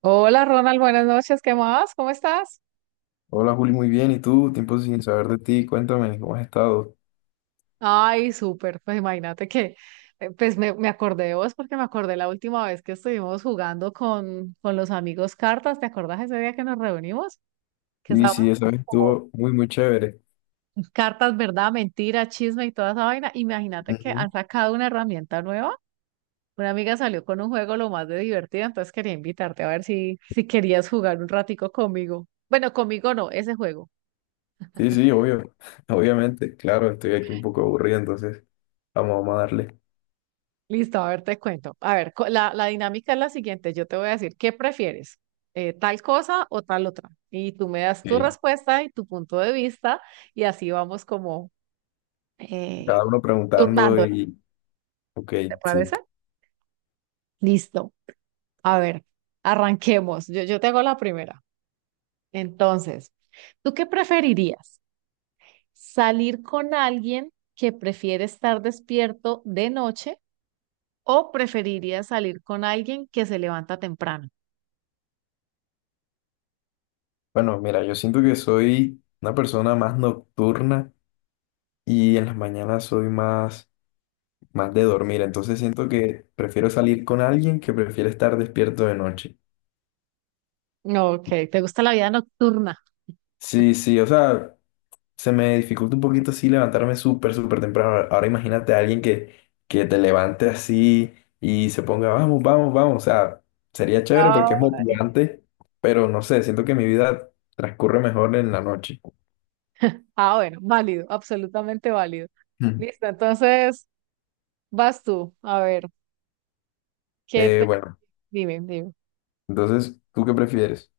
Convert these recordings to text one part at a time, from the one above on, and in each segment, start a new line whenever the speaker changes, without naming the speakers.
Hola Ronald, buenas noches, ¿qué más? ¿Cómo estás?
Hola Juli, muy bien. ¿Y tú? Tiempo sin saber de ti. Cuéntame, ¿cómo has estado?
Ay, súper, pues imagínate que, pues me acordé de vos porque me acordé la última vez que estuvimos jugando con los amigos cartas, ¿te acordás ese día que nos reunimos? Que
Sí,
estábamos
sí, esa vez
como
estuvo muy, muy chévere.
cartas, verdad, mentira, chisme y toda esa vaina. Imagínate que
Ujú.
han sacado una herramienta nueva. Una amiga salió con un juego lo más de divertido, entonces quería invitarte a ver si querías jugar un ratico conmigo. Bueno, conmigo no, ese juego.
Sí, sí, obvio. Obviamente, claro, estoy aquí un poco aburrido, entonces vamos, vamos a darle.
Listo, a ver, te cuento. A ver, la dinámica es la siguiente. Yo te voy a decir, ¿qué prefieres? ¿Tal cosa o tal otra? Y tú me das tu
Ok.
respuesta y tu punto de vista y así vamos como eh,
Cada uno preguntando
turnándonos,
y, ok,
¿te
sí.
parece? Listo. A ver, arranquemos. Yo te hago la primera. Entonces, ¿tú qué preferirías? ¿Salir con alguien que prefiere estar despierto de noche o preferirías salir con alguien que se levanta temprano?
Bueno, mira, yo siento que soy una persona más nocturna y en las mañanas soy más, más de dormir, entonces siento que prefiero salir con alguien que prefiere estar despierto de noche.
No, ok, ¿te gusta la vida nocturna?
Sí, sí, o sea... Se me dificulta un poquito así levantarme súper, súper temprano. Ahora imagínate a alguien que te levante así y se ponga, vamos, vamos, vamos. O sea, sería chévere porque
Ah,
es motivante, pero no sé, siento que mi vida transcurre mejor en la noche.
bueno, válido, absolutamente válido.
Mm.
Listo, entonces vas tú. A ver, ¿qué te...
Bueno,
Dime, dime.
entonces, ¿tú qué prefieres?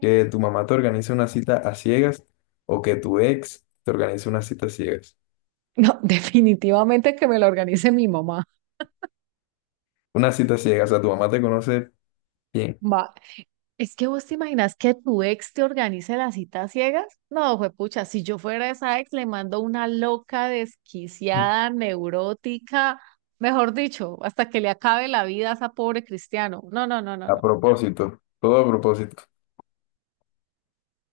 ¿Que tu mamá te organice una cita a ciegas o que tu ex te organice una cita a ciegas?
No, definitivamente que me lo organice mi mamá.
Una cita a ciegas, o sea, tu mamá te conoce bien.
Va. Es que vos te imaginas que tu ex te organice las citas ciegas. No, juepucha, si yo fuera esa ex, le mando una loca,
Mm.
desquiciada, neurótica, mejor dicho, hasta que le acabe la vida a esa pobre cristiano. No, no, no, no,
A
no.
propósito, todo a propósito.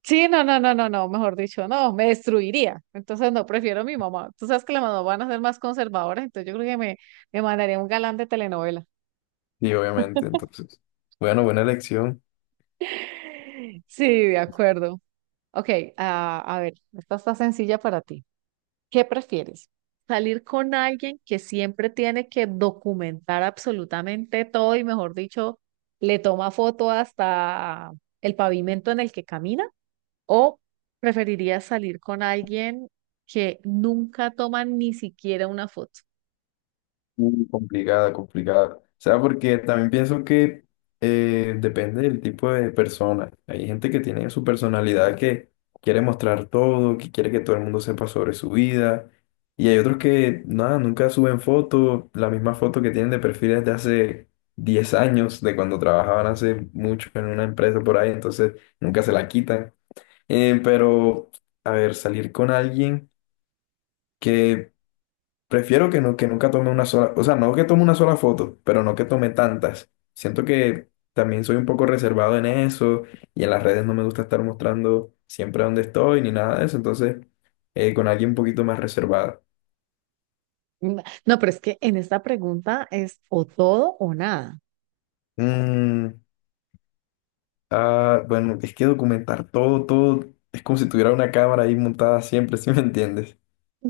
Sí, no, no, no, no, no, mejor dicho, no, me destruiría. Entonces, no, prefiero a mi mamá. Tú sabes que las mamás van a ser más conservadoras, entonces yo creo que me mandaría un galán de telenovela.
Sí, obviamente, entonces. Bueno, buena elección.
Sí, de acuerdo. Ok, a ver, esta está sencilla para ti. ¿Qué prefieres? ¿Salir con alguien que siempre tiene que documentar absolutamente todo y, mejor dicho, le toma foto hasta el pavimento en el que camina? ¿O preferirías salir con alguien que nunca toma ni siquiera una foto?
Mm, complicada, complicada. O sea, porque también pienso que depende del tipo de persona. Hay gente que tiene su personalidad que quiere mostrar todo, que quiere que todo el mundo sepa sobre su vida. Y hay otros que, nada, nunca suben fotos, la misma foto que tienen de perfiles de hace 10 años, de cuando trabajaban hace mucho en una empresa por ahí, entonces nunca se la quitan. Pero, a ver, salir con alguien que prefiero que, no, que nunca tome una sola, o sea, no que tome una sola foto, pero no que tome tantas. Siento que también soy un poco reservado en eso y en las redes no me gusta estar mostrando siempre dónde estoy ni nada de eso, entonces con alguien un poquito más reservado.
Mm, no, pero es que en esta pregunta es o todo o nada.
Mm, ah, bueno, es que documentar todo, todo, es como si tuviera una cámara ahí montada siempre, ¿si me entiendes?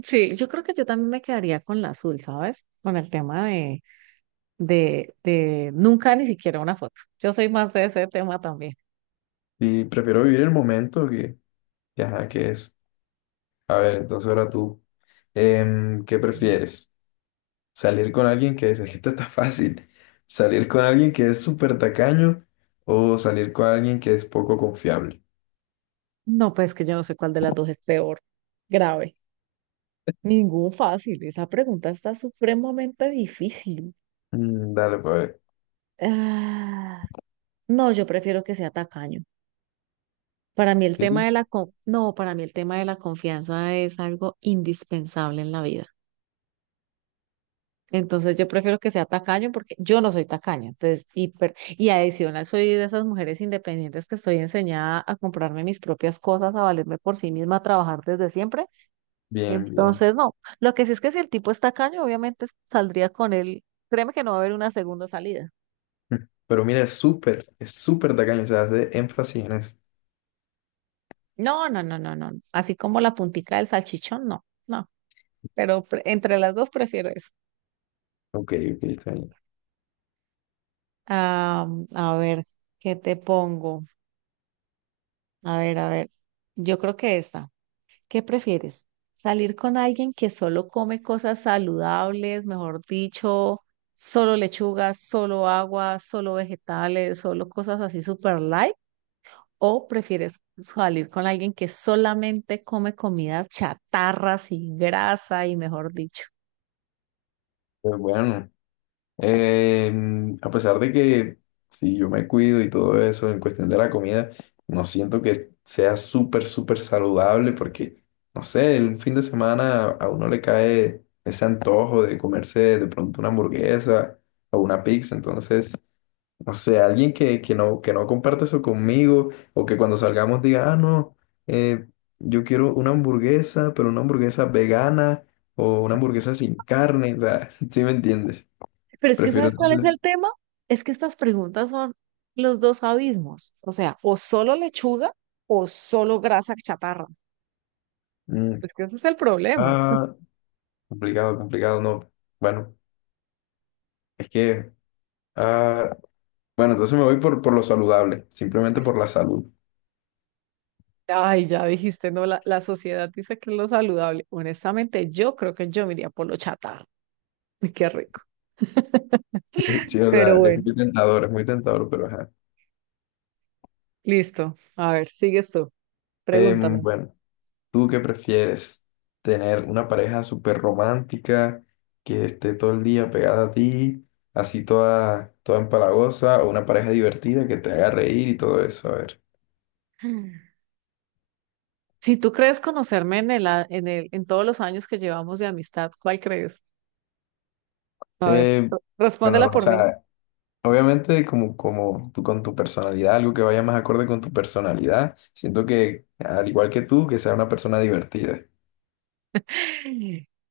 Sí. Yo creo que yo también me quedaría con la azul, ¿sabes? Con el tema de nunca ni siquiera una foto. Yo soy más de ese tema también.
Y prefiero vivir el momento que, ajá, que eso. A ver, entonces ahora tú, ¿qué
Mm.
prefieres? Salir con alguien que es, esta está fácil. Salir con alguien que es súper tacaño o salir con alguien que es poco confiable.
No, pues que yo no sé cuál de las dos es peor. Grave. Ningún fácil. Esa pregunta está supremamente difícil.
Mm, dale, pues, a ver.
Ah, no, yo prefiero que sea tacaño. Para mí el tema
Sí.
de la no, para mí el tema de la confianza es algo indispensable en la vida. Entonces yo prefiero que sea tacaño porque yo no soy tacaña. Entonces, y adicional soy de esas mujeres independientes que estoy enseñada a comprarme mis propias cosas, a valerme por sí misma, a trabajar desde siempre.
Bien, bien.
Entonces, no. Lo que sí es que si el tipo es tacaño, obviamente saldría con él. Créeme que no va a haber una segunda salida.
Pero mira, es súper tacaño, o sea, hace énfasis en eso.
No, no, no, no, no. Así como la puntica del salchichón, no, no. Pero entre las dos prefiero eso.
Ok, ok, está bien.
Ah, a ver, ¿qué te pongo? A ver, a ver. Yo creo que esta. ¿Qué prefieres? ¿Salir con alguien que solo come cosas saludables, mejor dicho, solo lechuga, solo agua, solo vegetales, solo cosas así super light? ¿O prefieres salir con alguien que solamente come comidas chatarras y grasa y mejor dicho?
Pues bueno. A pesar de que si yo me cuido y todo eso en cuestión de la comida, no siento que sea súper, súper saludable porque, no sé, el fin de semana a uno le cae ese antojo de comerse de pronto una hamburguesa o una pizza. Entonces, no sé, alguien que no comparte eso conmigo o que cuando salgamos diga, ah, no, eh, yo quiero una hamburguesa, pero una hamburguesa vegana o una hamburguesa sin carne. O sea, ¿sí me entiendes?
Pero es que
Prefiero
¿sabes cuál es
entonces.
el tema? Es que estas preguntas son los dos abismos. O sea, o solo lechuga o solo grasa chatarra.
Mm.
Es que ese es el problema.
Ah, complicado, complicado, no. Bueno, es que, ah, bueno, entonces me voy por lo saludable, simplemente por la salud.
Ay, ya dijiste, no, la sociedad dice que es lo saludable. Honestamente, yo creo que yo me iría por lo chatarra. Uy, qué rico.
Sí, o sea,
Pero bueno,
es muy tentador, pero ajá.
listo. A ver, sigues tú. Pregúntame.
Bueno, ¿tú qué prefieres? ¿Tener una pareja súper romántica que esté todo el día pegada a ti, así toda, toda empalagosa, o una pareja divertida que te haga reír y todo eso? A ver.
Mm. Si tú crees conocerme en en el, en todos los años que llevamos de amistad, ¿cuál crees? A ver,
Eh, bueno,
respóndela
o
por mí.
sea, obviamente, como, como tú con tu personalidad, algo que vaya más acorde con tu personalidad. Siento que, al igual que tú, que sea una persona divertida.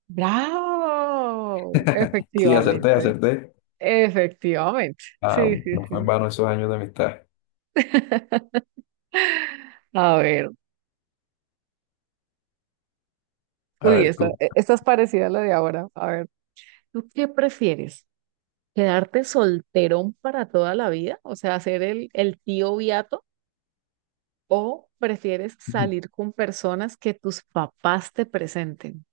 Bravo,
Sí, acerté,
efectivamente,
acerté.
efectivamente.
Ah,
Sí,
bueno,
sí,
no fue en
sí.
vano esos años de amistad.
A ver,
A
uy,
ver, tú.
esta es parecida a la de ahora. A ver, ¿tú qué prefieres? ¿Quedarte solterón para toda la vida? O sea, ser el tío Beato, ¿o prefieres
Ujú.
salir con personas que tus papás te presenten?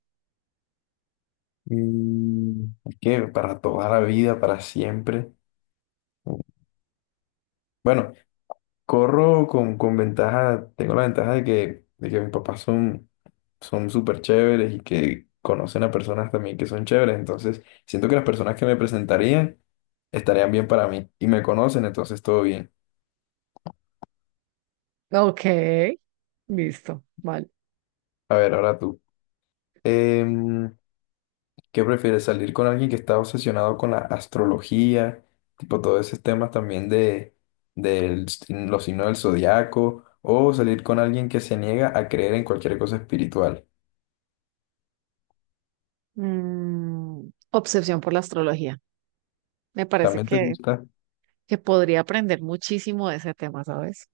Mm, es que para toda la vida, para siempre. Bueno, corro con ventaja, tengo la ventaja de que mis papás son, son súper chéveres y que conocen a personas también que son chéveres, entonces siento que las personas que me presentarían estarían bien para mí y me conocen, entonces todo bien.
Ok, listo, vale.
A ver, ahora tú. Em, ¿Qué prefieres? ¿Salir con alguien que está obsesionado con la astrología? Tipo todos esos temas también de los signos del zodiaco. ¿O salir con alguien que se niega a creer en cualquier cosa espiritual?
Mm, obsesión por la astrología. Me parece
¿También te
que
gusta?
que podría aprender muchísimo de ese tema, ¿sabes?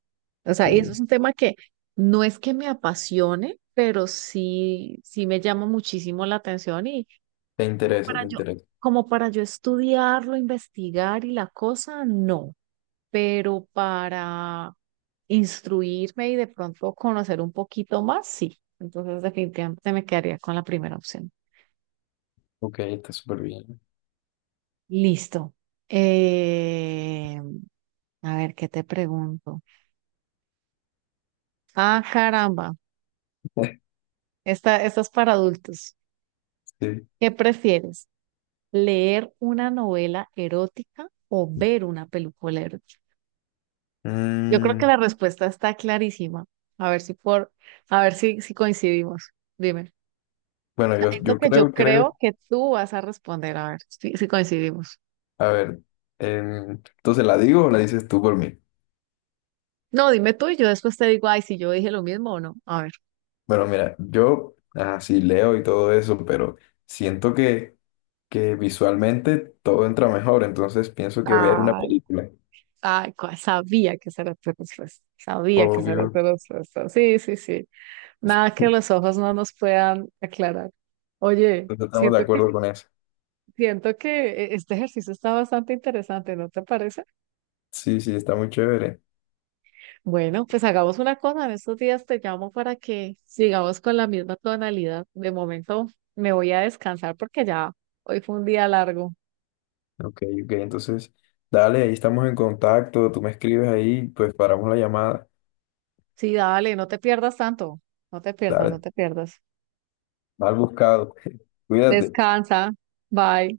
O sea, y eso es
Ok.
un tema que no es que me apasione, pero sí, sí me llama muchísimo la atención y
Te
como
interesa, te
para yo,
interesa.
como para yo estudiarlo, investigar y la cosa, no, pero para instruirme y de pronto conocer un poquito más, sí. Entonces, definitivamente me quedaría con la primera opción.
Ok, está súper bien.
Listo. Eh, a ver, ¿qué te pregunto? Ah, caramba. Esta es para adultos.
Sí.
¿Qué prefieres? ¿Leer una novela erótica o ver una película erótica? Yo creo que
Mm,
la respuesta está clarísima. A ver si por, a ver si coincidimos. Dime.
bueno, yo,
Es lo
yo
que yo
creo, creo.
creo que tú vas a responder. A ver si coincidimos.
A ver, entonces, ¿la digo o la dices tú por mí?
No, dime tú y yo después te digo, ay, si yo dije lo mismo o no. A ver.
Bueno, mira, yo, ah, sí, leo y todo eso, pero siento que visualmente todo entra mejor, entonces pienso que ver una
Ay,
película.
ay, sabía que esa era tu respuesta. Sabía que esa era
Obvio.
tu respuesta. Sí, sí, sí. Nada que los ojos no nos puedan aclarar. Oye,
Entonces estamos de acuerdo con eso.
siento que este ejercicio está bastante interesante, ¿no te parece?
Sí, sí, está muy chévere.
Bueno, pues hagamos una cosa. En estos días te llamo para que sigamos con la misma tonalidad. De momento me voy a descansar porque ya hoy fue un día largo.
Ok, ok, entonces, dale, ahí estamos en contacto, tú me escribes ahí, pues paramos la llamada.
Sí, dale, no te pierdas tanto. No te pierdas, no
Dale,
te pierdas.
mal buscado. Cuídate.
Descansa. Bye.